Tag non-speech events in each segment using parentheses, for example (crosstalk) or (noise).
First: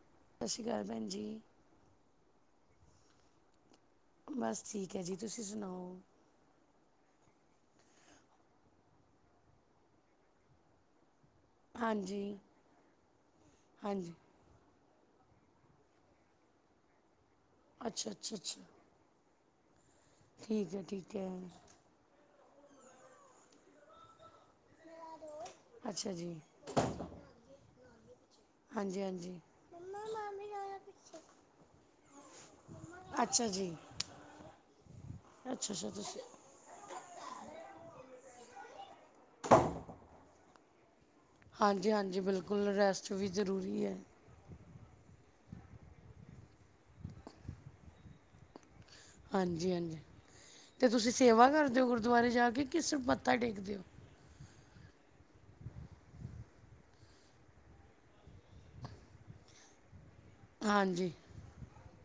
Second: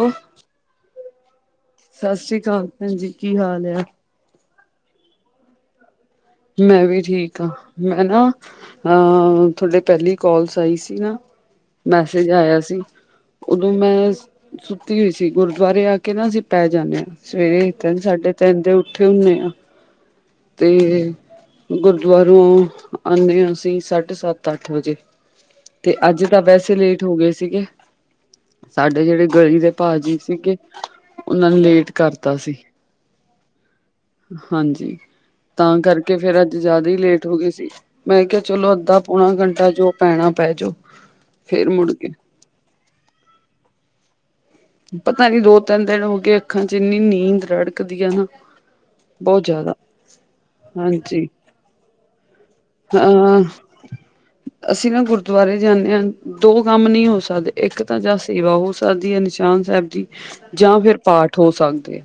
ਓ ਸਸ਼੍ਰੀ ਕਾਲ ਭੈਨ ਜੀ। ਸਸ੍ਰੀ ਕਾਲ ਭੈਨਜੀ, ਕੀ ਹਾਲ ਆ? ਬਾੱਸ ਠੀਕ ਐ ਜੀ, ਤੂਸੀ ਸੁਨਾਓ? ਮੈਂ ਵੀ ਠੀਕ ਆਂ, ਮੈਂ ਨਾ ਹਾਂ, ਥੋਡੇ ਪੈਲੇ ਈ ਕੋਲਸ ਆਈ ਸੀ ਨਾ ਹਾਂਜੀ ਮੈਸੇਜ ਆਏਆ ਸੀ, ਉਦੋਂ ਮੈਂ ਹਾਂਜੀ ਸੁੱਤੀ ਹੋਈ ਸੀ, ਗੁਰਦੁਆਰੇ ਆ ਕੇ ਨਾ ਅਸੀ ਪੈ ਜਾਨੇ ਆ, ਸਵੇਰੇ ਤਿੰਨ ਅੱਛਾ ਸਾਡੇ ਅੱਛਾ ਅੱਛਾ ਤਿੰਨ ਦੇ ਉ ਉੱਠੇ ਹੁੰਨੇ ਆ। ਤੇ, ਠੀਕ ਹੈ ਠੀਕ ਹੈ ਗੁਰਦੁਆਰੋ ਆਨੇ ਆ ਅਸੀ ਸਾਡੇ ਸਾੱਤ ਆੱਠ ਵਜੇ, ਤੇ ਅੱਛਾ ਆੱਜ ਜੀ ਤਾਂ ਵੈਸੇ ਲੇਟ ਹੋ ਗਏ ਸੀਗੇ। ਹਾਂਜੀ ਸਾਡੇ ਜੇੜੇ ਹਾਂਜੀ ਗਲੀ ਦੇ ਭਾਜੀ ਸੀਗੇ, ਉਨਾਂ ਨੇ ਲੇਟ ਕਾਰਤਾ ਸੀ। ਅੱਛਾ ਜੀ। ਹਾਂਜੀ, ਅੱਛਾ ਤਾਂ ਅੱਛਾ ਕਾਰਕੇ ਤੁਸੀਂ ਫੇਰ ਅੱਜ ਜਾਦਾ ਈ ਲੇਟ ਹੋ ਗਈ ਸੀ, ਮੈਂ ਕੇਆ ਚਲੋ ਅੱਧਾ-ਪੌਣਾ ਘੰਟਾ ਜੋ ਪੈਣਾ ਪੈ ਜੋ। ਫੇਰ ਮੁੜ ਕੇ ਹਾਂਜੀ-ਹਾਂਜੀ, ਬਿਲਕੁੱਲ ਰੈਸਟ ਵੀ ਜਰੂਰੀ ਐ। ਪਤਾ ਨੀ ਦੋ-ਤਿੰਨ ਦਿਨ ਹੋ ਗਏ ਅੱਖਾਂ ਚ ਇੰਨੀ ਨੀਂਦ ਰੜਕਦੀ ਆ ਨਾ। ਬਹੁਤ ਜ਼ਿਆਦਾ ਹਾਂਜੀ-ਹਾਂਜੀ, ਤੇ ਤੂਸੀ ਸੇਵਾ ਕਰਦੇ ਓ ਗੁਰਦੁਆਰੇ ਜਾ ਕੇ? ਕਿ ਸਿਰਫ ਮੱਥਾ ਟੇਕਦੇ ਹੋ ਅ ਅਸੀ ਨਾ ਗੁਰਦੁਆਰੇ ਜਾਂਨੇ ਆ, ਦੋ ਕਾੰਮ ਨੀ ਹੋ ਸਕਦੇ, ਇੱਕ ਤਾਂ ਜਾਂ ਸੇਵਾ ਹੋ ਸਕਦੀ ਐ ਨਿਸ਼ਾਨ ਸੈਬ ਦੀ ਜਾਂ ਫੇਰ ਹਾਂਜੀ ਪਾਠ ਹੋ ਸਕਦੇ ਆ,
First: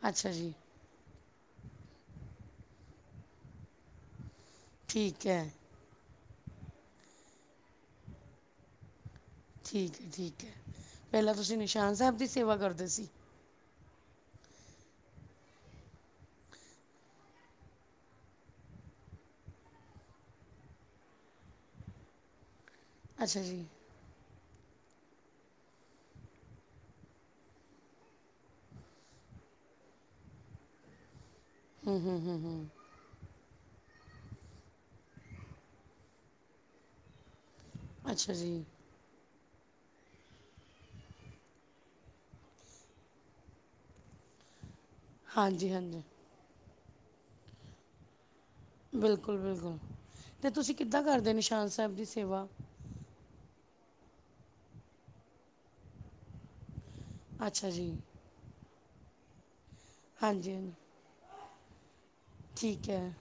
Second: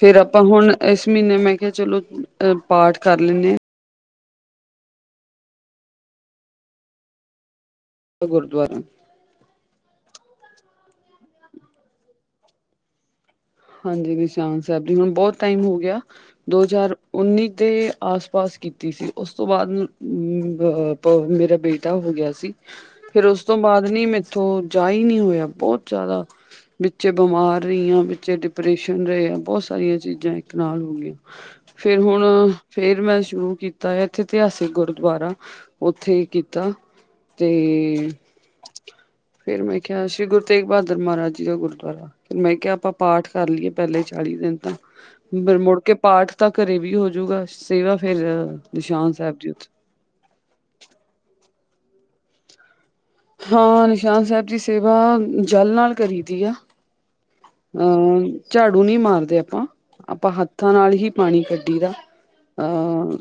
ਫੇਰ ਅੱਛਾ ਆਪਾਂ ਜੀ ਹੁਣ ਏਸ ਮ੍ਹੀਨੇ ਮੈਂ ਕੇਆ ਚਲੋ ਅ ਪਾਠ ਕਾਰ ਲੇਨੇ ਆ। ਠੀਕ ਐ। ਗੁਰਦੁਆਰਾਂ ਠੀਕ ਐ, ਠੀਕ ਐ, ਪੈਲਾਂ ਤੂਸੀ ਨਿਸ਼ਾਨ ਸੈਬ ਦੀ ਸੇਵਾ ਕਰਦੇ ਸੀ? ਹਾਂਜੀ ਨਿਸ਼ਾਨ ਸੈਬ ਦੀ, ਹੁਨ ਬੋਤ ਟਾਈਮ ਹੋ ਗੇਆ ਦੋ ਹਜ਼ਾਰ ਉੱਨੀ ਦੇ ਆਸ-ਪਾਸ ਕੀਤੀ ਸੀ, ਉਸ ਤੋਂ ਬਾਦ ਮ ਬ ਅ ਪ ਮੇਰਾ ਬੇਟਾ ਹੋ ਗੇਆ ਸੀ (inaudible) ਫੇਰ ਉਸ ਤੋਂ ਜੀ ਬਾਅਦ ਨੀ ਮੈਂ ਥੋਂ ਜਾ ਈ ਨੀ ਹੋਇਆ। ਬੋਤ ਜਿਆਦਾ ਵਿੱਚੇ ਬਿਮਾਰ ਰ‌ਈ ਆਂ। ਵਿਚੇ ਡਿਪ੍ਰੈਸ਼ਨ ਰ‌ਏ ਆ ਬੋਤ ਸਾਰੀਆਂ ਚੀਜ਼ਾਂ ਇੱਕ ਨਾਲ ਹੋਗੀਆਂ। ਫੇਰ ਹੁਣ ਫੇ ਰ ਮੈਂ ਸ਼ੁਰੂ ਕੀਤਾ, ਏਥੇ ਇਤਿਹਾਸਿਕ ਗੁਰਦਵਾਰਾ ਓਥੇ ਕੀਤਾ ਤੇ ਅੱਛਾ ਜੀ ਫੇਰ ਮੈਂ ਕਿਆ ਸ੍ਰੀ ਗੁਰੂ ਤੇਗ ਬਹਾਦਰ ਮਾਰਾਜ ਜੀ ਦਾ ਗੁਰਦਵਾਰਾ। ਫੇਰ ਮੈਂ ਕਿਆ ਆਪਾਂ ਪਾਠ ਕਰ ਲੀਏ ਪੈਲੇ ਚਾਲੀ ਦਿਨ ਤਾਂ, ਫਿਰ ਹਾਂਜੀ ਮੁੜ ਕੇ ਹਾਂਜੀ ਪਾਠ ਤਾਂ ਘਰੇ ਵੀ ਹੋਜੂਗਾ, ਸੇਵਾ ਫੇਰ ਬਿਲਕੁਲ-ਬਿਲਕੁਲ ਤੇ ਤੁਸੀਂ ਕਿੱਦਾਂ ਕਰਦੇ ਨਿਸ਼ਾਨ ਸੈਬ ਦੀ ਸੇਵਾ। ਹਾਂ ਨਿਸ਼ਾਨ ਸੈਬ ਦੀ ਸੇਵਾ ਜਲ ਨਾਲ ਕਰੀ ਦੀ ਆ। ਅੱਛਾ ਜੀ ਊਂ ਝਾੜੂ ਨੀ ਮਾਰਦੇ ਆਪਾਂ। ਆਪਾਂ ਹਾਂਜੀ ਹਾਂਜੀ ਹੱਥਾਂ ਨਾਲ ਹੀ ਪਾਣੀ ਕੱਢੀ ਦਾ। ਆ ਠੀਕ ਹੈ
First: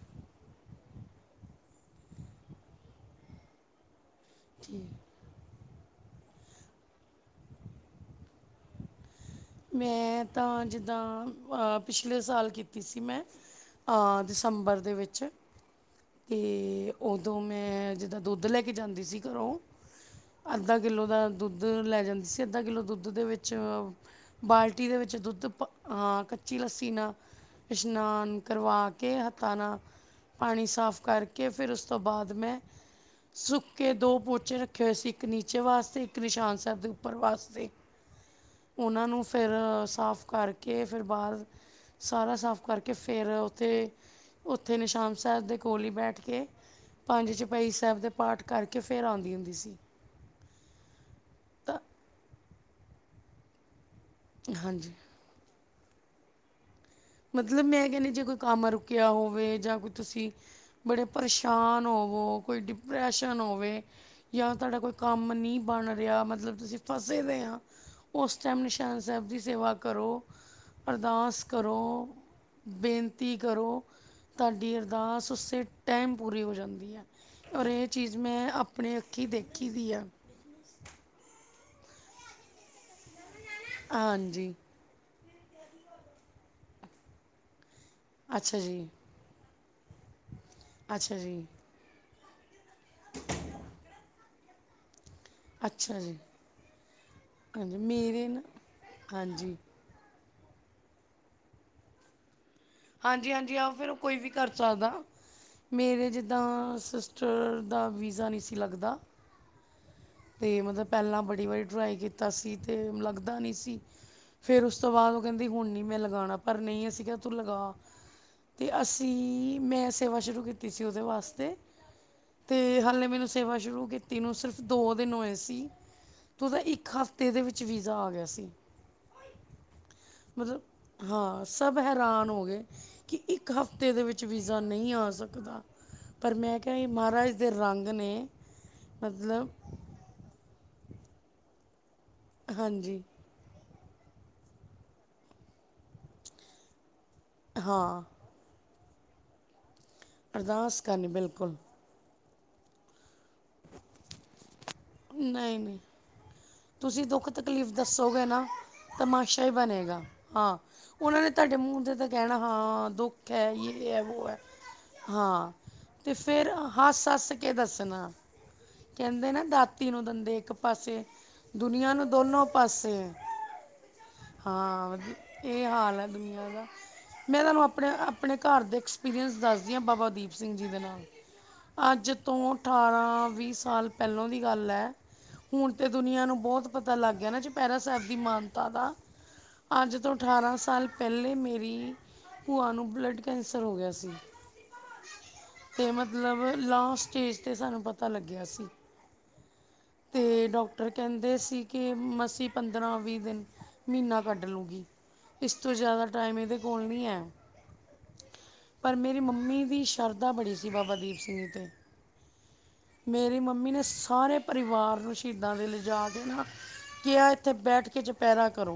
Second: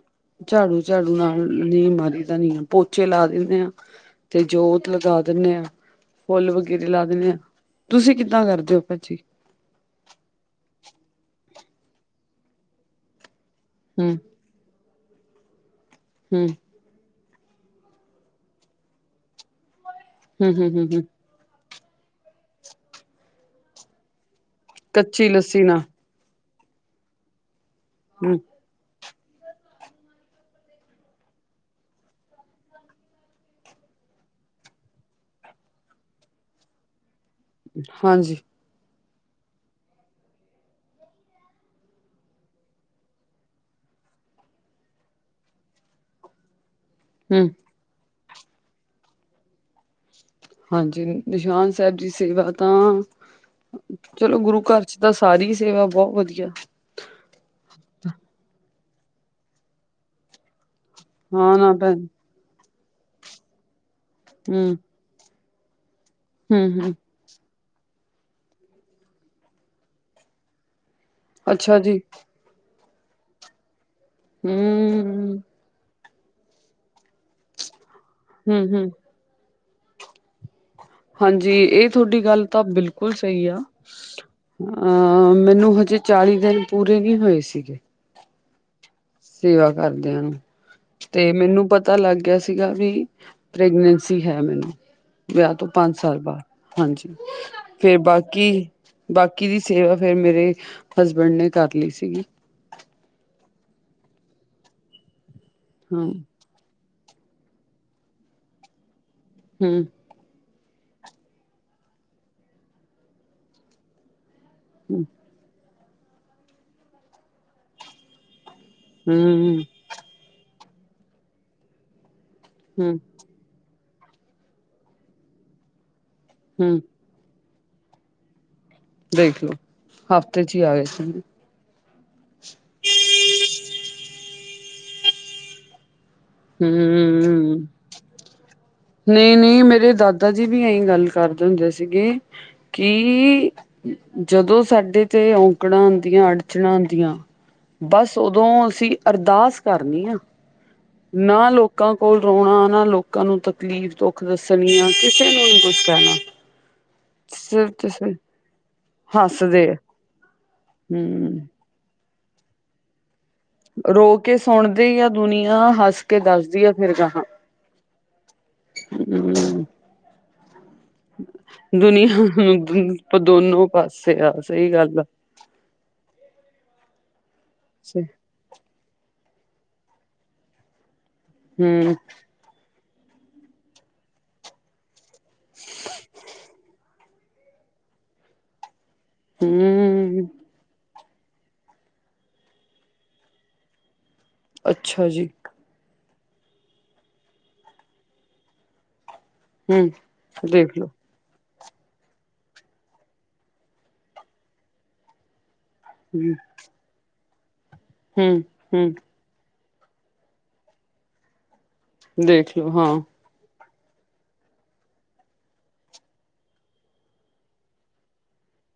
ਝਾੜੂ-ਝਾੜੂ ਨਾਲ ਨੀ ਮਾਰੀ ਦਾ ਨੀ ਪੋਚੇ ਲਾ ਦਿੰਨੇ ਆਂ। ਤੇ ਜੋਤ ਠੀਕ ਲਗਾ ਦਿੰਨੇ ਆ, ਫੁੱਲ ਵਗੈਰੇ ਲਾ ਦਿੰਨੇ ਆ, ਤੁਸੀਂ ਕਿੱਦਾਂ ਕਰਦੇ ਓ ਭੈ। ਜੀ। ਮੈਂ ਤਾਂ ਜਿੱਦਾਂ ਅ ਪਿਛਲੇ ਸਾਲ ਕੀਤੀ ਸੀ ਮੈਂ। ਹਮ ਆ ਤੰਬਰ ਦੇ ਵਿੱਚ ਹੂੰ, ਤੇ ਓਦੋਂ ਮੈਂ ਜਿੱਦਾਂ ਦੁੱਧ ਲੈ ਕੇ ਜਾਂਦੀ ਸੀ ਘਰੋਂ, ਅੱਧਾ ਹੂੰ-ਹੂੰ-ਹੂੰ-ਹੂੰ ਕਿੱਲੋ ਦਾ ਦੁੱਧ ਲੈ ਜਾਂਦੀ ਸੀ। ਅੱਧਾ ਕਿੱਲੋ ਦੁੱਧ ਦੇ ਵਿੱਚ ਬਾਲਟੀ ਦੇ ਵਿੱਚ ਕੱਚੀ ਦੁੱਧ ਲੱਸੀ ਪ ਨਾਲ ਅ ਕੱਚੀ ਲੱਸੀ ਨਾ ਹੂੰ ਇਸ਼ਨਾਨ ਕਰਵਾ ਕੇ ਹੱਥਾਂ ਨਾ ਪਾਣੀ ਸਾਫ ਕਰਕੇ, ਫੇਰ ਉਸ ਤੋਂ ਬਾਦ ਮੈਂ ਸੁੱਕੇ ਦੋ ਪੋਚੇ ਰੱਖੇ ਹੋਏ ਸੀ, ਇੱਕ ਨੀਚੇ ਵਾਸਤੇ ਇੱਕ ਨਿਸ਼ਾਨ ਸੈਬ ਦੇ ਉੱਪਰ ਵਾਸਤੇ। ਹਾਂਜੀ। ਓਨਾਂ ਨੂੰ ਫੇਰ ਸਾਫ ਕਰਕੇ ਫੇਰ ਬਾਦ ਸਾਰਾ ਸਾਫ ਕਰਕੇ ਫੇਰ ਓ ਤੇ ਓਥੇ ਨਿਸ਼ਾਨ ਸੈਬ ਦੇ ਕੋਲ ਈ ਬੈਠ ਕੇ ਪੰਜ ਹੂੰ ਚੋਪਾਈ ਸੈਬ ਦੇ ਪਾਠ ਕਰਕੇ ਫੇਰ ਆਉਂਦੀ ਹੁੰਦੀ ਸੀ। ਹਾਂਜੀ ਨਿਸ਼ਾਨ ਤਾਂ ਸੈਬ ਦੀ ਸੇਵਾ ਤਾਂ ਚਲੋ ਗੁਰੂ ਘਰ ਹਾਂਜੀ 'ਚ ਤਾਂ ਸਾਰੀ ਈ ਸੇਵਾ ਬਹੁ ਵਧੀਆ। ਮਤਲਬ ਮੈਂ ਕੈਨੀ ਜੇ ਕੋਈ ਕੰਮ ਰੁਕਿਆ ਹੋਵੇ ਜਾਂ ਕੋਈ ਤੁਸੀਂ ਬੜੇ ਹਾਂ ਨਾ ਪਰੇਸ਼ਾਨ ਭੈਣ ਹੋਵੋ, ਕੋਈ ਡਿਪਰੈਸ਼ਨ ਹੋਵੇ ਜਾਂ ਹੂੰ, ਤਾਡਾ ਕੋਈ ਕੰਮ ਨੀ ਬਣ ਰਿਆ, ਮਤਲਬ ਤੁਸੀਂ ਹੂੰ-ਹੂੰ ਫਸ ਸੇ ਦੇ ਆਂ, ਓਸ ਟੈਮ ਨਿਸ਼ਾਨ ਸੈਬ ਦੀ ਸੇਵਾ ਕਰੋ, ਅਰਦਾਸ ਅੱਛਾ ਕਰੋ। ਜੀ ਬੇਨਤੀ ਕਰੋ, ਤਾਡੀ ਅਰ ਦਾਸ ਹੂੰ ਉਸੇ ਟੈਮ ਪੂਰੀ ਹੋ ਜਾਂਦੀ ਆ। ਔਰ ਏ ਚੀਜ਼ ਮੈਂ ਹੂੰ-ਹੂੰ ਆਪਣੇ ਅੱ ਖੀ ਦੇਖੀ ਦੀ ਆ। ਹਾਂਜੀ ਏ ਤੁਆਡੀ ਗੱਲ ਤਾਂ ਬਿਲਕੁਲ ਸਈ ਆ। ਹਾਂਜੀ ਅ ਮੈਨੂੰ ਹਜੇ ਚਾਲੀ ਦਿਨ ਪੂਰੇ ਨੀ ਹੋਏ ਸੀਗੇ। ਅੱਛਾ ਜੀ। ਸੇਵਾ ਕਰਦਿਆਂ ਨੂੰ, ਅੱਛਾ ਤੇ ਜੀ ਮੈਨੂੰ ਪਤਾ ਲੱਗ ਗਿਆ ਸੀ। ਸੀਗਾ ਵੀ ਪ੍ਰੈਗਨੈਂਸੀ ਹੈ ਮੈਨੂੰ, ਵਿਆ ਤੋਂ ਪੰਜ ਅੱਛਾ ਜੀ ਸਾਲ ਬਾਦ ਹਾਂਜੀ। ਹਾਂਜੀ ਫੇਰ ਮੇਰੇ ਨਾ ਬਾਕੀ-ਬਾਕੀ ਹਾਂਜੀ ਦੀ ਸੇਵਾ ਫੇਰ ਮੇਰੇ ਹਸਬੈਂਡ ਨੇ ਕਰ ਲਈ ਸੀਗੀ। ਹਾਂਜੀ-ਹਾਂਜੀ ਆਓ ਫੇਰ ਓ ਕੋਈ ਵੀ ਕਰ ਸਕਦਾ। ਹਾਂ ਮੇਰੇ ਜਿੱਦਾਂ ਸਿਸ ਸਿਸਟਰ ਦਾ ਵੀਜ਼ਾ ਨੀ ਸੀ ਲੱਗਦਾ। ਹੂੰ। ਤੇ ਮਤਲਬ ਪੈਲਾਂ ਬੜੀ ਵਾਰੀ ਟਰਾਈ ਕੀਤਾ ਸੀ ਤੇ ਲੱਗਦਾ ਨੀ ਸੀ ਫਿਰ ਉਸ ਤੋਂ ਹੂੰ ਬਾਦ ਓ ਕੈਂਦੀ ਹੁਣ ਨੀ ਮੈਂ ਲਗਾਣਾ ਪਰ ਨਈ ਅਸੀਂ ਕਿਆ ਤੂੰ ਲਗਾ। ਤੇ ਅਸੀਂ ਹੂੰ ਮੈਂ ਸੇਵਾ ਸ਼ੁਰੂ ਕੀਤੀ ਸੀ ਓਦੇ ਵਾਸਤੇ। ਤੇ ਹੂੰ ਹਾਲੇ ਮੈਨੂੰ ਸੇਵਾ ਸ਼ੁਰੂ ਕੀਤੀ ਨੂੰ ਸਿਰਫ ਦੋ ਦਿਨ ਹੋਏ ਸੀ ਤੂੰ ਤਾਂ ਹੂੰ ਇੱਕ ਹਫ਼ ਤੇ ਦੇ ਵਿੱਚ ਵੀਜ਼ਾ ਆ ਗਿਆ ਸੀ। ਦੇਖਲੋ ਹਫ਼ਤੇ ਚ ਈ ਆ ਗਿਆ ਮਤਲਬ ਸੀ। ਹਾਂ ਸਭ ਹੈਰਾਨ ਹੋ ਗਏ ਕੀ ਇੱਕ ਹਫ਼ਤੇ ਦੇ ਵਿੱਚ ਵੀਜ਼ਾ ਨਈ ਆ ਸਕਦਾ। ਪਰ ਮੈਂ ਕਿਆ ਏ ਮਹਾਰਾਜ ਦੇ ਹੂੰ ਰੰਗ ਨੇ ਮਤਲਬ ਕੀ ਮੇਰੇ ਦਾਦਾ ਜੀ ਵੀ ਐਈ ਗੱਲ ਕਰਦੇ ਹੁੰਦੇ ਸੀਗੇ ਹਾਂਜੀ ਕੀ ਜਦੋਂ ਸਾਡੇ ਤੇ ਔਂਕੜਾਂ ਆਂਦੀਆਂ ਅੜਚਨਾ ਆਂਦੀਆਂ ਹਾਂ ਬਸ ਓਦੋਂ ਅਸੀਂ ਅਰਦਾਸ ਕਰਨੀ ਆ। ਅਰਦਾਸ ਕਰਨੀ ਨਾ ਬਿਲਕੁਲ ਲੋਕਾਂ ਕੋਲ ਰੋਣਾ, ਨਾ ਲੋਕਾਂ ਨੂੰ ਤਕਲੀਫ਼ ਦੁੱਖ ਦੱਸਣੀ ਆ ਕਿਸੇ ਨੂੰ ਨੀ ਨਹੀਂ ਨਹੀਂ ਕੁਛ ਕੈਣਾ। ਤੁਸੀਂ ਦੁੱਖ ਤਕਲੀਫ਼ ਦੱਸੋਗੇ ਨਾ ਤਮਾਸ਼ਾ ਈ ਹੱਸਦੇ ਆ ਬਣੇਗਾ ਹਾਂ। ਉਨਾਂ ਨੇ ਹਮ ਤੁਹਾਡੇ ਮੂੰਹ ਤੇ ਤਾਂ ਕੈਣਾ ਹਾਂ ਦੁੱ ਖ ਐ ਯੇ ਐ ਰੋ ਵੋ ਐ ਕੇ ਸੁਣਦੀ ਆ ਹਾਂ ਦੁਨੀਆਂ ਹੱਸ ਤੇ ਕੇ ਫਿਰ ਦੱਸਦੀ ਆ ਫਿਰ ਗਾਹਾਂ ਹੱਸ-ਹੱਸ ਕੇ ਦੱਸਣਾ। ਕੈਂਦੇ ਨਾ ਹਮ ਦਾਤੀ ਨੂੰ ਦੰਦੇ ਇੱਕ ਪਾਸੇ। ਦੁਨੀਆਂ ਨੂੰ ਦੋਨੋਂ ਪਾਸੇ ਐ ਨੂੰ ਦੋਨੋ ਪਾਸੇ ਆ ਸਹੀ ਹਾਂ ਗੱਲ ਆ ਵਧੀ ਏ ਹਾਲ ਐ ਦੁਨੀਆਂ ਦਾ ਮੈਂ ਤੁਹਾਨੂੰ ਆਪਣੇ ਆ ਪਣੇ ਘਰ ਦੇ ਐਕਸਪੀਰੀਅੰਸ ਦੱਸਦੀ ਆ ਬਾਬਾ ਦੀਪ ਸਿੰਘ ਜੀ ਦੇ ਨਾਲ ਹਮ ਅੱਜ ਤੋਂ ਅਠਾਰਾਂ ਵੀਹ ਸਾਲ ਪਹਿਲੋਂ ਦੀ ਗੱਲ ਐ ਹੁਣ ਤਾਂ ਦੁਨੀਆਂ ਨੂੰ ਬਹੁਤ ਪਤਾ ਲੱਗ ਗਿਆ ਨਾ ਚੁਪੈਰਾ ਸੈਬ ਦੀ ਮਾਨਤਾ ਦਾ ਅੱਜ ਤੋਂ ਹਮ ਠਾਰਾਂ ਸਾਲ ਪੈਲੇ ਮੇਰੀ ਭੂਆ ਨੂੰ ਬਲੱਡ ਕੈਂਸਰ ਹੋ ਗਿਆ ਸੀ। ਅੱਛਾ ਜੀ। ਅਤੇ ਮਤਲਬ ਲਾਸਟ ਸਟੇਜ ਤੇ ਸਾਨੂੰ ਪਤਾ ਲੱਗਿਆ ਸੀ। ਹਮ ਤੇ ਦੇਖਲੋ ਡੋਕਟਰ ਕੈਂ ਦੇ ਸੀ ਕਿ ਮਸੀਂ ਪੰਦਰਾਂ ਵੀਹ ਦਿਨ ਮੀਨਾ ਕੱਢ ਲੂੰਗੀ। ਇਸ ਤੋਂ ਜਾਦਾ ਹਮ ਟਾਈਮ ਇਦੇ ਕੋਲ ਨੀ ਐ ਹਮ ਹਮ ਪਰ ਮੇਰੀ ਮੰਮੀ ਦੀ ਸ਼ ਸ਼ਰਧਾ ਬੜੀ ਸੀ ਬਾਬਾ ਦੀਪ ਸਿੰਘ ਜੀ ਤੇ। ਦੇਖਲੋ ਹਾਂ। ਮੇਰੀ ਮੰਮੀ ਨੇ ਸਾਰੇ ਪਰਿਵਾਰ ਨੂੰ ਸ਼ਹੀਦਾਂ ਦੇ ਲਿਜਾ ਕੇ ਕਿਆ ਇੱਥੇ ਬੈਠ ਕੇ ਚਪੈਰਾ ਕਰੋ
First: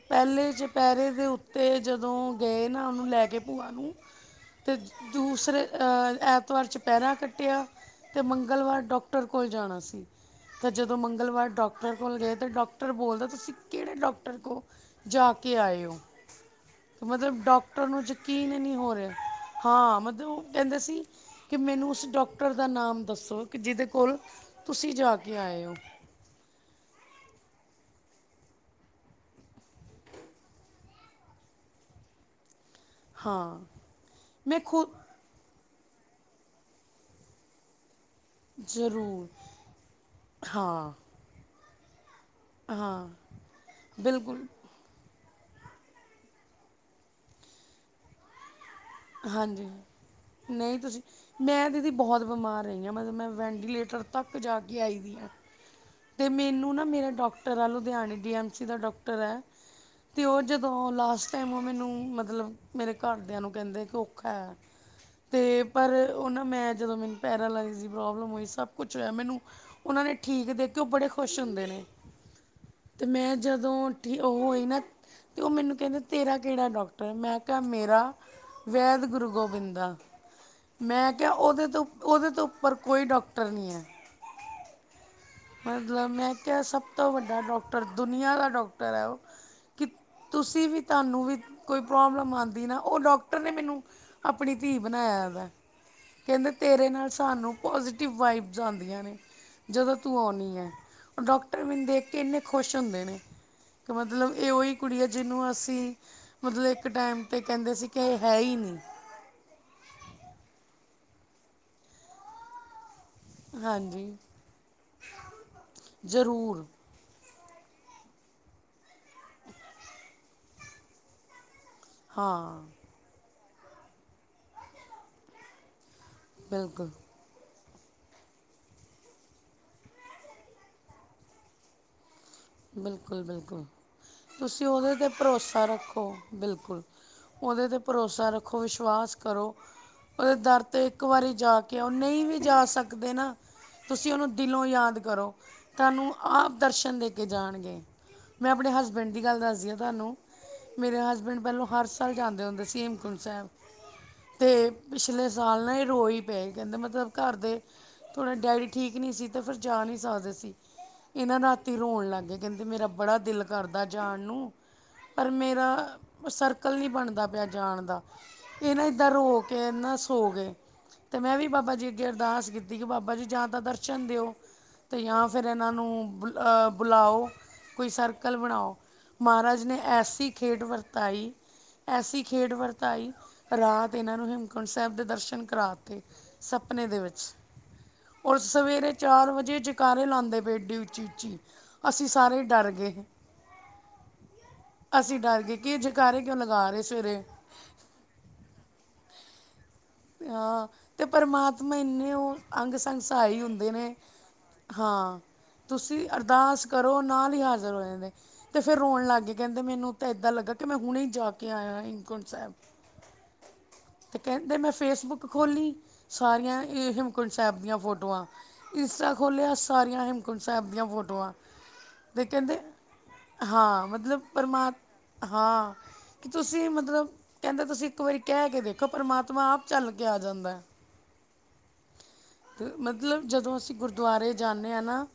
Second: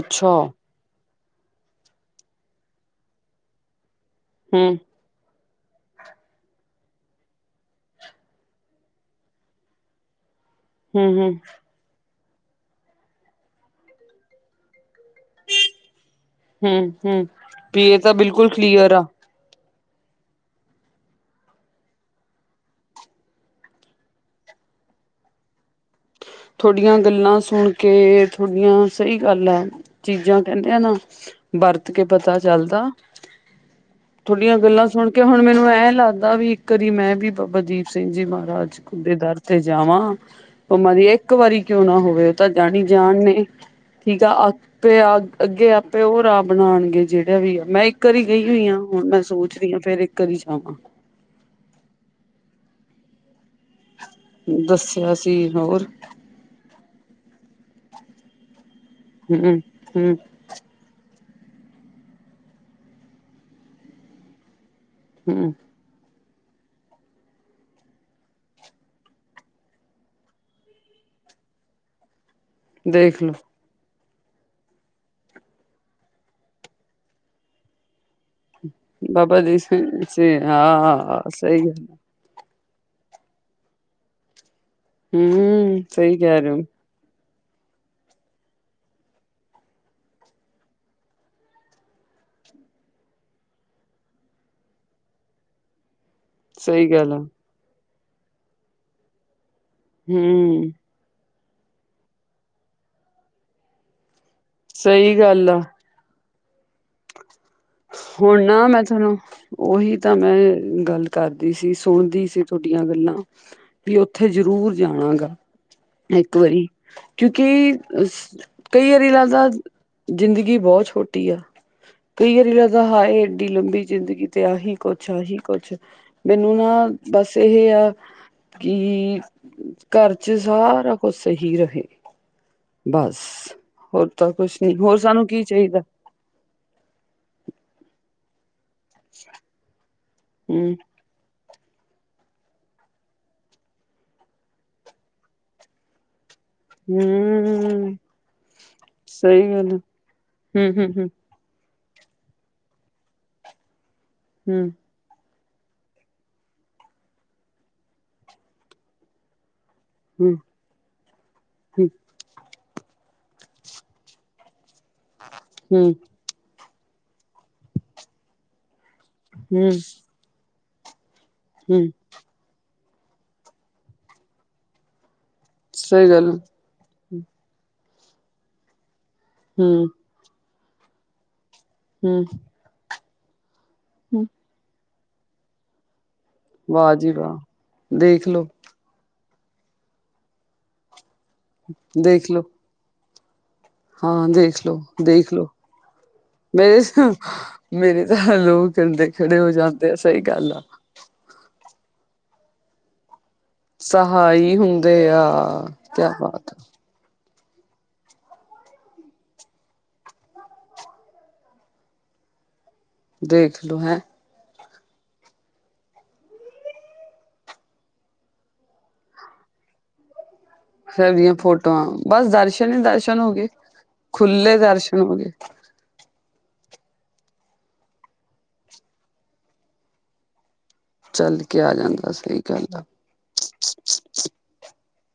ਅੱਛਾ ਪੈਲੇ ਚ ਚਪੈਰੇ ਦੇ ਉੱਤੇ ਜਦੋਂ ਗਏ ਨਾ ਉਨੂੰ ਲੈ ਕੇ ਭੂਆ ਨੂੰ ਤੇ ਹਮ ਦੂਸਰੇ ਅ ਐਂਤਵਾਰ ਚਪੈਰਾ ਕੱਟਿਆ ਤੇ ਮੰਗਲਵਾਰ ਡੋਕਟਰ ਕੋਲ ਜਾਣਾ ਸੀ ਤੇ ਜਦੋਂ ਹਮ ਮੰਗ ਹਮ ਡੋਕਟਰ ਕੋਲ ਗਏ ਤਾਂ ਡੋਕਟਰ ਬੋਲਦਾ ਤੁਸੀਂ ਕੇੜੇ ਡੋਕਟਰ ਕੋ ਜਾ ਕੇ ਆਏ ਓ ਹਮ ਤੇ ਹਮ ਮਤਲਬ ਡੋਕਟਰ ਵੀ ਇਹ ਨੂੰ ਤਾਂ ਬਿਲਕੁਲ ਯਕੀਨ ਨੀ ਕਲੀਅਰ ਹੋ ਆ ਰਿਆ ਹਾਂ ਮਤਲਬ ਓ ਕੈਂਦਾ ਸੀ ਕੀ ਮੈਨੂੰ ਉਸ ਡੋਕਟਰ ਦਾ ਨਾਮ ਦੱਸੋ ਕੀ ਜਿਦੇ ਕੋਲ ਤੁਸੀਂ ਜਾ ਕੇ ਆਏ ਓ। ਥੋਡੀਆਂ ਗੱਲਾਂ ਸੁਣ ਕੇ ਥੋਡੀਆਂ ਸਈ ਗੱਲ ਐ ਚੀਜ਼ਾਂ ਕੈਂਦੇ ਆ ਨਾ ਵਰਤ ਕੇ ਪਤਾ ਚੱਲਦਾ ਹਾਂ ਥੋਡੀਆਂ ਮੈਂ ਗੱਲਾਂ ਖੁਦ ਸੁਨ ਕੇ ਹੁਣ ਮੈਨੂੰ ਐਂ ਲੱਗਦਾ ਵੀ ਇੱਕ ਵਾਰੀ ਮੈਂ ਵੀ ਬਾਬਾ ਦੀਪ ਸਿੰਘ ਜੀ ਵਾਰ (unintelligible) ਜ਼ਰੂਰ ਦਰ ਤੇ ਜਾਵਾਂ ਪਮਾ ਹਾਂ ਦੀ ਇੱਕ ਵਾਰੀ ਕਿਉਂ ਨਾ ਹੋਵੇ ਤਾਂ ਹਾਂ ਜਾਣੀ-ਜਾਣ ਨੇ ਠੀਕ ਬਿਲਕੁਲ ਆ ਪੇ ਆਗ, ਅੱਗੇ ਆਪੇ ਓ ਰਾਹ ਬਨਾਨਗੇ ਜੇਹੜਾ ਵੀ ਆ, ਮੈਂ ਇੱਕ ਵਾਰੀ ਗਈ ਹੋਈ ਆਂ। ਹੁਣ ਮੈਂ ਸੋਚਰੀ ਹਾਂਜੀ ਆ ਫਿਰ ਇੱਕ ਵਾਰੀ ਜਾਵਾਂ ਨਹੀਂ ਤੁਸੀਂ ਮੈਂ ਦੀਦੀ ਬੋਹਤ ਬਿਮਾਰ ਰਈ ਆਂ ਮਤਲਬ ਮੈਂ ਵੈਂਟੀਲੇਟਰ ਤੱਕ ਜਾ ਕੇ ਆਈ ਦੀ ਆਂ। ਤੇ ਹੋਰ ਤੇ ਮੈਨੂੰ ਨਾ ਮੇਰਾ ਡਾਕਟਰ ਆ ਲੁਧਿਆਣੇ ਡੀ ਐੱਮ ਸੀ ਦਾ ਡਾਕਟਰ ਆ ਹੂੰ, ਹੂੰ, ਤੇ ਓ ਜਦੋਂ ਲਾਸਟ ਟਾਈਮ ਓ ਮੈਨੂੰ ਮਤਲਬ ਮੇਰੇ ਘਰਦਿਆਂ ਨੂੰ ਕਹਿੰਦੇ ਕਿ ਔਖਾ ਏ। ਹੂੰ ਪਰ ਓਨਾਂ ਮੈਂ ਜਦੋਂ ਮੈਨੂੰ ਪੈਰਾਲਾਈਜ਼ ਦੀ ਪ੍ਰੋਬਲਮ ਹੋਈ ਸਭ ਕੁਝ ਹੋਇਆ ਮੈਨੂੰ। ਓਨਾਂ ਨੇ ਠੀਕ ਦੇਕ ਕੇ ਓ ਬੜੇ ਖੁਸ਼ ਹੁੰਦੇ ਨੇ, ਤੇ ਦੇਖਲੋ। ਮੈਂ ਜਦ ਜੋਂਠ ਠੀ ਓ ਹੋਈ ਨਾ ਤੇ ਓ ਮੈਨੂੰ ਕਹੰਦੇ ਤੇਰਾ ਕਿਹੜਾ ਡਾਕਟਰ, ਮੈਂ ਕਿਆ ਮੇਰਾ ਵੈਦ ਗੁਰੂ ਬਾਬਾ ਗੋਬਿੰਦ ਦੀਪ ਦਾ ਸਿੰਘ ਮੈਂ ਹਾਂ ਕਿਆ ਸਹੀ ਓਦੇ ਗੱਲ ਤੋਂ ਓਦੇ ਤੋਂ ਉੱਪਰ ਕੋਈ ਡਾਕਟਰ ਨੀ ਏ। ਹੁੰ, ਹੁੰ। ਮਤਲਬ ਮੈਂ ਕਿਆ ਸਭ ਤੋਂ ਵੱਡਾ ਡਾਕਟਰ ਦੁਨੀਆ ਦਾ ਡੋਕਟਰ ਏ ਓ। ਕਿ, ਤੁਸੀਂ ਵੀ ਤਾਨੂੰ ਵੀ, ਕੋਈ ਪ੍ਰੋਬਲਮ ਆਂਦੀ ਨਾ ਓ ਡਾਕਟਰ ਨੇ ਮੈਨੂੰ ਆਪਣੀ ਧੀ ਬਣਾਇਆ ਵੇ। ਕੈਂਦੇ ਤੇਰੇ ਸਹੀ ਨਾਲ ਗੱਲ ਆ ਸਾਨੂੰ ਪਾਜ਼ਿਟਿਵ ਵਾਈਬਸ ਜਾਂਦੀਆਂ ਨੇ, ਜਦੋਂ ਤੂੰ ਆਉਣੀ ਏ, ਹੂੰ ਡਾਕਟਰ ਮੈਨੂੰ ਦੇਖ ਕੇ ਇੰਨੇ ਖੁਸ਼ ਹੁੰਦੇ ਨੇ। ਕਿ ਮਤਲਬ ਏ ਓਈ ਕੁੜੀ ਏ ਸਹੀ ਗੱਲ ਜਿਹਨੂੰ ਆ ਅਸੀਂ ਮਤਲਬ ਇੱਕ ਟੈਮ ਤੇ ਕਹਿੰਦੇ ਸੀ ਕੇ ਹੈ ਈ ਨਈ। ਤਨੋ। ਓਹੀ ਤਾਂ ਮੈਂ ਗੱਲ ਕਰਦੀ ਸੀ ਸੁਣਦੀ ਸੀ ਤੁਹਾਡੀਆਂ ਗੱਲਾਂ। ਵੀ ਹਾਂਜੀ ਉੱਥੇ ਜ਼ਰੂਰ ਜਾਣਾ ਗਾ, ਇੱਕ ਜ਼ਰੂਰ ਵਾਰੀ। ਕਿਉਂਕਿ ਇਸ ਕਈ ਆਰੀ ਲੱਗਦਾ ਜ਼ਿੰਦਗੀ ਬੋਤ ਛੋਟੀ ਆ। ਕਈ ਵਾਰੀ ਹਾਂ। ਲੱਗਦਾ ਹਾਏ ਐਡੀ ਲੰਬੀ ਜ਼ਿੰਦਗੀ ਤੇ ਆਹੀ ਕੁਛ-ਆਹੀ ਕੁਛ ਮੈਨੂੰ ਨਾ। ਬਿਲਕੁਲ ਬਸ ਇਹ ਆ, ਕਿ ਘਰ ਚ ਸਾਰਾ ਕੁਝ ਸਈ ਰਹੇ। ਬਸ ਬਿਲਕੁਲ-ਬਿਲਕੁਲ ਹੋਰ ਤਾਂ ਕੁਛ ਤੁਸੀਂ ਨੀ ਓਦੇ ਹੋਰ ਤੇ ਸਾਨੂੰ ਕੀ ਭਰੋਸਾ ਚਾਹੀਦਾ ਰੱਖੋ। ਬਿਲਕੁਲ, ਓਦੇ ਤੇ ਭਰੋਸਾ ਰੱਖੋ ਵਿਸ਼ਵਾਸ ਕਰੋ, ਓਦੇ ਦਰ ਹਮ ਤੇ ਇੱਕ ਵਾਰੀ ਜਾ ਕੇ ਆਓ ਨਈ ਵੀ ਜਾ ਸਕਦੇ ਨਾ, ਤੁਸੀਂ ਓਨੂੰ ਦਿਲੋਂ ਯਾਦ ਕਰੋ। ਸਾਨੂੰ ਆਪ ਦਰਸ਼ਨ ਦੇ ਕੇ ਜਾਣਗੇ, ਹਮ ਮੈਂ ਆਪਣੇ ਹਸਬੈਂਡ ਦੀ ਗੱਲ ਦੱਸਦੀ ਆਂ ਤਾਨੂੰ, ਹਮ ਹਮ ਮੇਰੇ ਹਮ ਹਸਬੈਂਡ ਪਹਿਲੋਂ ਹਰਸ਼ ਨਿਕਲ ਜਾਂਦੇ ਹੁੰਦੇ ਸੀ ਹੈਮਕੁੰਡ ਸੈਬ, ਤੇ ਹਮ ਪਿਛਲੇ ਸਾਲ ਨਾ ਏ ਰੋ ਈ ਪਏ ਕੈਂਦੇ ਮਤਲਬ ਕੱਰ ਦੇ ਥੋਡਾ ਡੈਡੀ ਠੀਕ ਨੀ ਸੀ ਤੇ ਫਿਰ ਜਾ ਨੀ। ਜਦ ਅਸੀਂ, ਹਮ ਸੀ ਇਨਾਂ ਰਾਤੀ ਹਮ ਰੋਨ ਲੱਗ ਗਏ, ਕੈਂਦੇ ਮੇਰਾ ਬੜਾ ਦਿਲ ਕਰਦਾ ਜਾਨ ਨੂੰ ਪਰ ਹਮ ਮੇਰਾ, ਸਰਕਲ ਨੀਂ ਬਣਦਾ ਪਿਆ ਜਾਣ ਦਾ। ਇਹ ਨਾ ਏਦਾਂ ਰੋ ਕੇ ਹਮ ਨਾ ਸੌ ਗਏ, ਮੈਂ ਵੀ ਬਾਬਾ ਜੀ ਹਮ ਅੱਗੇ ਅਰਦਾਸ ਕੀ ਤੀ ਬਾਬਾ ਜੀ ਜਾਂ ਤਾਂ ਦਰਸ਼ਨ ਦਿਓ ਤੇ ਯਾ ਫਿਰ ਏਨਾ ਸਹੀ ਨੂੰ ਗੱਲ ਬੁਲਾਓ ਕੋਈ ਸਰਕਲ ਬਣਾਓ ਮਾਰਾਜ ਨੇ ਹਮ ਐਸੀ ਖੇਡ ਵਰਤਾਈ। ਐਸੀ ਹਮ ਖੇਡ ਵਰਤਾਈ, ਰਾਤ ਇਨਾਂ ਨੂੰ ਹੇਮਕੁੰਡ ਸੈਬ ਦੇ ਦਰਸ਼ਨ ਕਰਾਤੇ। ਸਪਨੇ ਵਾਹ ਦੇ ਜੀ ਵਿੱਚ, ਵਾਹ ਦੇਖਲੋ ਉਸ ਸਵੇਰੇ ਚਾਰ ਵਜੇ, ਜੈਕਾਰੇ ਲਾਂਦੇ ਪਏ ਐਡੀ ਉੱਚੀ -ਉੱਚੀ ਅਸੀਂ ਦੇਖਲੋ ਸਾਰੇ ਡਰ ਗੇ ਹਾਂ, ਦੇਖ ਲੋੋ-ਦੇਖ ਲੋੋ, ਗਏ ਕਿ ਇਹ ਜੈਕਾਰੇ ਕਿਉਂ ਲਗਾ ਬੇ ਰਹੇ ਸਵੇਰੇ। ਸਕ ਮੇਰੇ ਤਾਂ, ਲੋ ਕਂਡੇ ਖੜੇ ਹੋ ਜਾਂਣ ਹਾਂ ਤੇ, ਪਰਮਾਤਮਾ ਇੰਨੇ ਔ, ਅੰਗ-ਸੰਗ ਸਹਾਈ ਹੁੰਦੇ ਜਿਵੇ ਸਹਾਈ ਹੁੰਦੇ ਹਾਂ, ਆ ਤੁਸੀਂ ਕਿਆ ਬਾਤ ਆ, ਅਰਦਾਸ ਕਰੋ ਨਾਲ ਹੀ, ਹਾਜ਼ਰ ਹੋ ਜਾਂਦੇ ਤੇ ਫੇਰ ਰੋਣ ਲੱਗ ਗੀ ਕਹਿਦੀ, ਮੈਨੂੰ ਤਾਂ ਇੱਦਾਂ ਲੱਗਾ, ਕਿ ਮੈਂ ਹੁਣੇ ਈ ਜਾ ਕੇ, ਆਇਆ ਹੇਮਕੁਂਟ ਸਾਹਿਬ ਦੇਖ ਲੋ ਹੈ ਤੇ ਕਹਿਦੇ, ਮੈਂ ਫੇਸਬੁੱਕ ਖੋਲ੍ਹੀ, ਸਾਰੀਆਂ ਹੇਮਕੁੰਟ ਸਹਿਬ ਦੀਆਂ ਫੋਟੋਆਂ ਇਂਸਟਾ ਖੋਲ੍ਹਿਆ, ਸਾਰੀਆਂ ਹੇਮ ਸੈਬ ਦੀਆਂ ਫੋਟੋਆਂ, ਬਸ ਕਹਿੰਦੇ ਦਰਸ਼ਨ ਈ ਦਰਸ਼ਨ ਹੋ ਗੇ, ਹਾਂ ਮਤਲਬ ਖੁੱਲੇ ਪਰਮਾ ਦਰਸ਼ਨ ਬਿਲਕੁਲ ਜੀ ਹਾਂ ਕਿ ਤੁਸੀਂ ਮਤਲਬ, ਕੈੱਦੇ ਤੁਸੀਂ ਕੋਈ ਕਹਿ ਦੇ ਵੇ ਕੇ ਦੇਖੋ, ਪਰਮਾਤਮਾ ਆਪ, ਚੱਲ ਕੇ ਆ ਜਾਂਦਾ ਐ ਚੱਲ ਕੇ, ਆ ਜਾਂਦਾ ਸੀ। ਤੇ ਮਤਲਬ, ਜਦੋਂ ਅਸੀਂ ਗੁਰਦੁਆਰੇ, ਜਾਂਨੇ ਆਂ ਨਾ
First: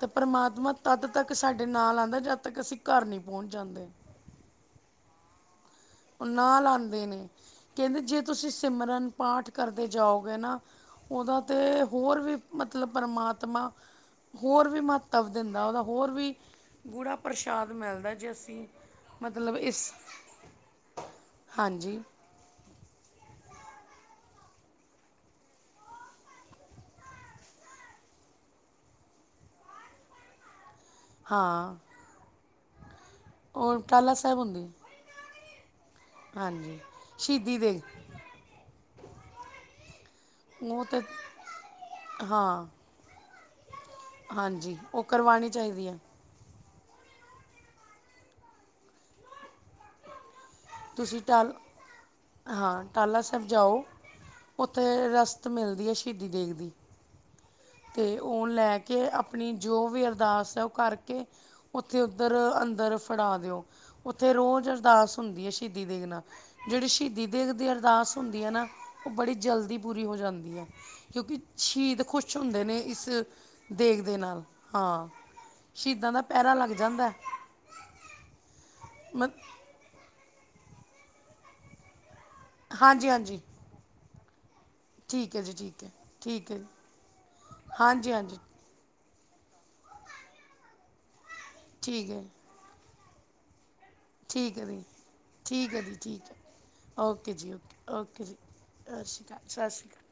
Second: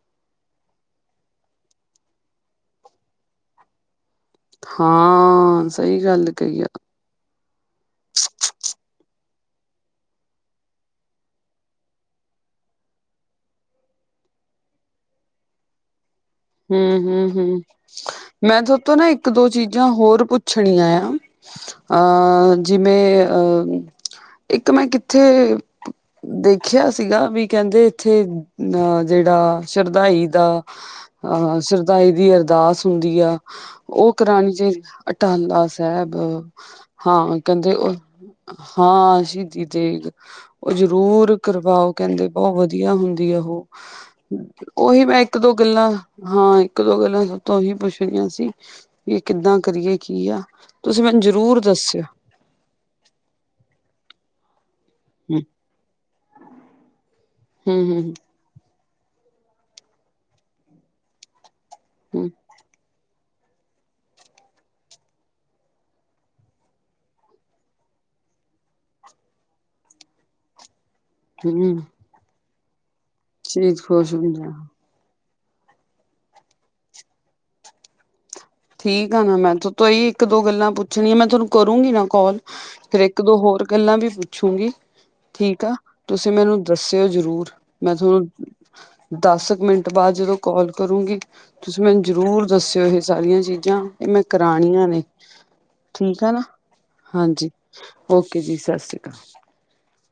ਤੇ ਪਰਮਾਤਮਾ, ਤਦ ਤੱਕ ਸਾਡੇ ਨਾਲ ਆਂਦਾ, ਜਦ ਤੱਕ ਅਸੀਂ ਘਰ ਨੀ ਪੋੱਚ ਜਾਂਦੇ ਹਾਂ ਸਹੀ ਗੱਲ ਕਹੀ ਆ ਨਾਲ ਆਂਦੇ ਨੇ, ਕਹਿੰਦੇ, ਜੇ ਤੁਸੀਂ ਸਿਮਰਨ ਪਾਠ ਕਰਦੇ ਜਾਉ ਗੇ ਨਾ ਔਦਾ ਤੇ, ਹੋਰ ਵੀ ਮਤਲਬ, ਪਰਮਾਤਮਾ ਹੋਰ ਵੀ, ਮਹੱਤਵ ਦਿੰਦਾ, ਔਦਾ ਹੋਰ ਵੀ ਗੂੜਾ ਹੁੰ-ਹੁੰ-ਹੁੰ, ਪ੍ਰਸ਼ਾਦ ਮਿਲਦਾ ਜੇ ਅਸੀਂ ਮੈਂਥੋ ਤੋਂ ਨਾ, ਇੱਕ-ਦੋ ਮਤਲਬ ਚੀਜ਼ਾਂ ਇਸ ਹੋਰ ਪੁੱਛ ਪੁੱਛਣ ਨਈ, ਹਾਂਜੀ ਆਇਆ ਜਿਵੇਂ ਅ, ਇੱਕ ਮੈਂ ਕਿੱਥੇ ਦੇਖਿਆ ਸੀਗਾ, ਵੀ ਕਹਿਦੇ ਇੱਥੇ, ਅ ਜਿਹੜਾ ਸ਼ਰਧਾਈ ਦਾ ਅ ਹਾਂ ਸ਼ਰਦਾਈ ਦੀ, ਅਰਦਾਸ ਹੁੰਦੀ ਆ ਉਹ ਔ ਟਾਹਲਾ ਸਾਹਿਬ ਕਰਾਣੀ ਹੁੰਦੀ ਸੀ ਅ ਟਾਲਾ ਸਾਹਿਬ, ਹਾਂਜੀ ਹਾਂ ਸ਼ਹੀਦੀ ਕਹਿਦੇ ਦੇ ਔ ਹਾਂ ਸ਼ਹੀਦੀ ਤੇਗ ਔ ਉਹ ਤਾਂ ਜ਼ਰੂਰ ਕਰਵਾਓ ਕੈਂਦੇ, ਬੋਤ ਹਾਂ ਵਧੀਆ ਹੁੰਦੀ ਆ ਔਹ ਹਾਂਜੀ ਉਹ ਔਹੀ, ਮੈਂ ਕਰਵਾਉਣੀ ਇੱਕ-ਦੋ ਚਾਹੀਦੀ ਗੱਲਾਂ ਹੈ ਹਾਂ, ਇੱਕ-ਦੋ ਗੱਲਾਂ ਤਾਥੋ ਤੋਂ ਔਹੀ, ਪੁੱਛਣੀਆਂ ਸੀ, ਵੀ ਕਿੱਦਾਂ ਕਰੀਏ ਕੀ ਆ ਤੁਸੀਂ ਮੈਨੂੰ ਤਾ ਜ਼ਰੂਰ ਦੱਸਿਓ ਹਾਂ, ਟਾਲਾ ਸਹਿਬ ਜਾਓ ਉੱਥੇ ਹੂੰ ਰਸਦ ਮਿਲਦੀ ਐ, ਸ਼ਹੀਦੀ ਦੇਗ ਦੀ ਹੂੰ ਹੂੰ ਤੇ ਓਂ ਲੈ ਕੇ, ਅਪਣੀ ਜੋ ਵੀ ਅਰਦਾਸ ਹੈ ਔ ਕਰਕੇ ਉੱਥੇ, ਹੂੰ ਉੱਧਰ ਅੰਦਰ ਫੜਾ ਦਿਓ, ਔਥੇ ਰੋਜ਼ ਅਰਦਾਸ ਹੁੰਦੀ ਏ, ਸ਼ਹੀਦੀ ਦੇਗ ਨਾ ਜਿਹੜੀ ਸ਼ਹੀਦੀ ਦੇਗ ਦੀ, ਅਰਦਾਸ ਹੁੰਦੀ ਐ ਨਾ, ਔ ਬੜੀ ਜਲਦੀ ਪੂਰੀ ਹੋ ਜਾਂਦੀ ਐ ਕਿਉਂਕਿ, ਹੂੰ ਸ਼ਹੀਦ ਖੁਸ਼ ਹੁੰਦੇ ਨੇ, ਇਸ ਸ਼ਰੀਰ ਦੇਗ ਖੁਸ਼ ਦੇ ਨਾਲ, ਹੁੰਦਾ ਹਾਂ ਸ਼ਹੀਦਾਂ ਦਾ ਪੈਰਾ ਲੱਗ ਜਾਂਦਾ ਐ ਠੀਕ ਆ ਨਾ ਮੈਂ, ਇੱਕ-ਦੋ ਗੱਲਾਂ ਪੁੱਛਣੀਆਂ ਮੈਂ ਤੋਨੂੰ, ਕਰੂੰਗੀ ਨਾ ਕੋਲ, ਫੇਰ ਹਾਂਜੀ ਇੱਕ-ਦੋ ਹਾਂਜੀ ਹੋਰ ਗੱਲਾਂ ਵੀ, ਪੁੱਛੂਗੀ ਹੈ ਜੀ ਠੀਕ ਆ, ਹੈ ਤੁਸੀਂ ਠੀਕ ਹੈ ਮੈਨੂੰ ਜੀ, ਦੱਸਿਓ ਜ਼ਰੂਰ, ਮੈਂ ਹਾਂਜੀ ਥੋਨੂੰ? ਹਾਂਜੀ ਦਸ ਕੁ ਮਿੰਟ ਬਾਅਦ ਜਦੋਂ ਕਾਲ ਕਰੂਗੀ, ਤੁਸੀਂ ਮੈਨੂੰ ਠੀਕ ਹੈ ਜ਼ਰੂਰ ਦੱਸਿਉ ਏਹ ਸਾਰੀਆਂ ਚੀਜ਼ਾਂ, ਮੈਂ ਠੀਕ ਹੈ ਦੀ ਕਰਾਣੀਆਂ ਨੇ, ਹੈ ਦੀ ਠੀਕ ਆਂ ਹੈ ਨਾ ਓਕੇ ਹਾਂਜੀ, ਜੀ ਓਕੇ ਔ, ਓਕੇ ਕੇ ਜੀ, ਸਾਸ ਰੀ ਸਤਿ ਸ਼੍ਰੀ ਅਕਾਲ ਸਤਿ ਸ਼੍ਰੀ ਅਕਾਲ ਕਾਲ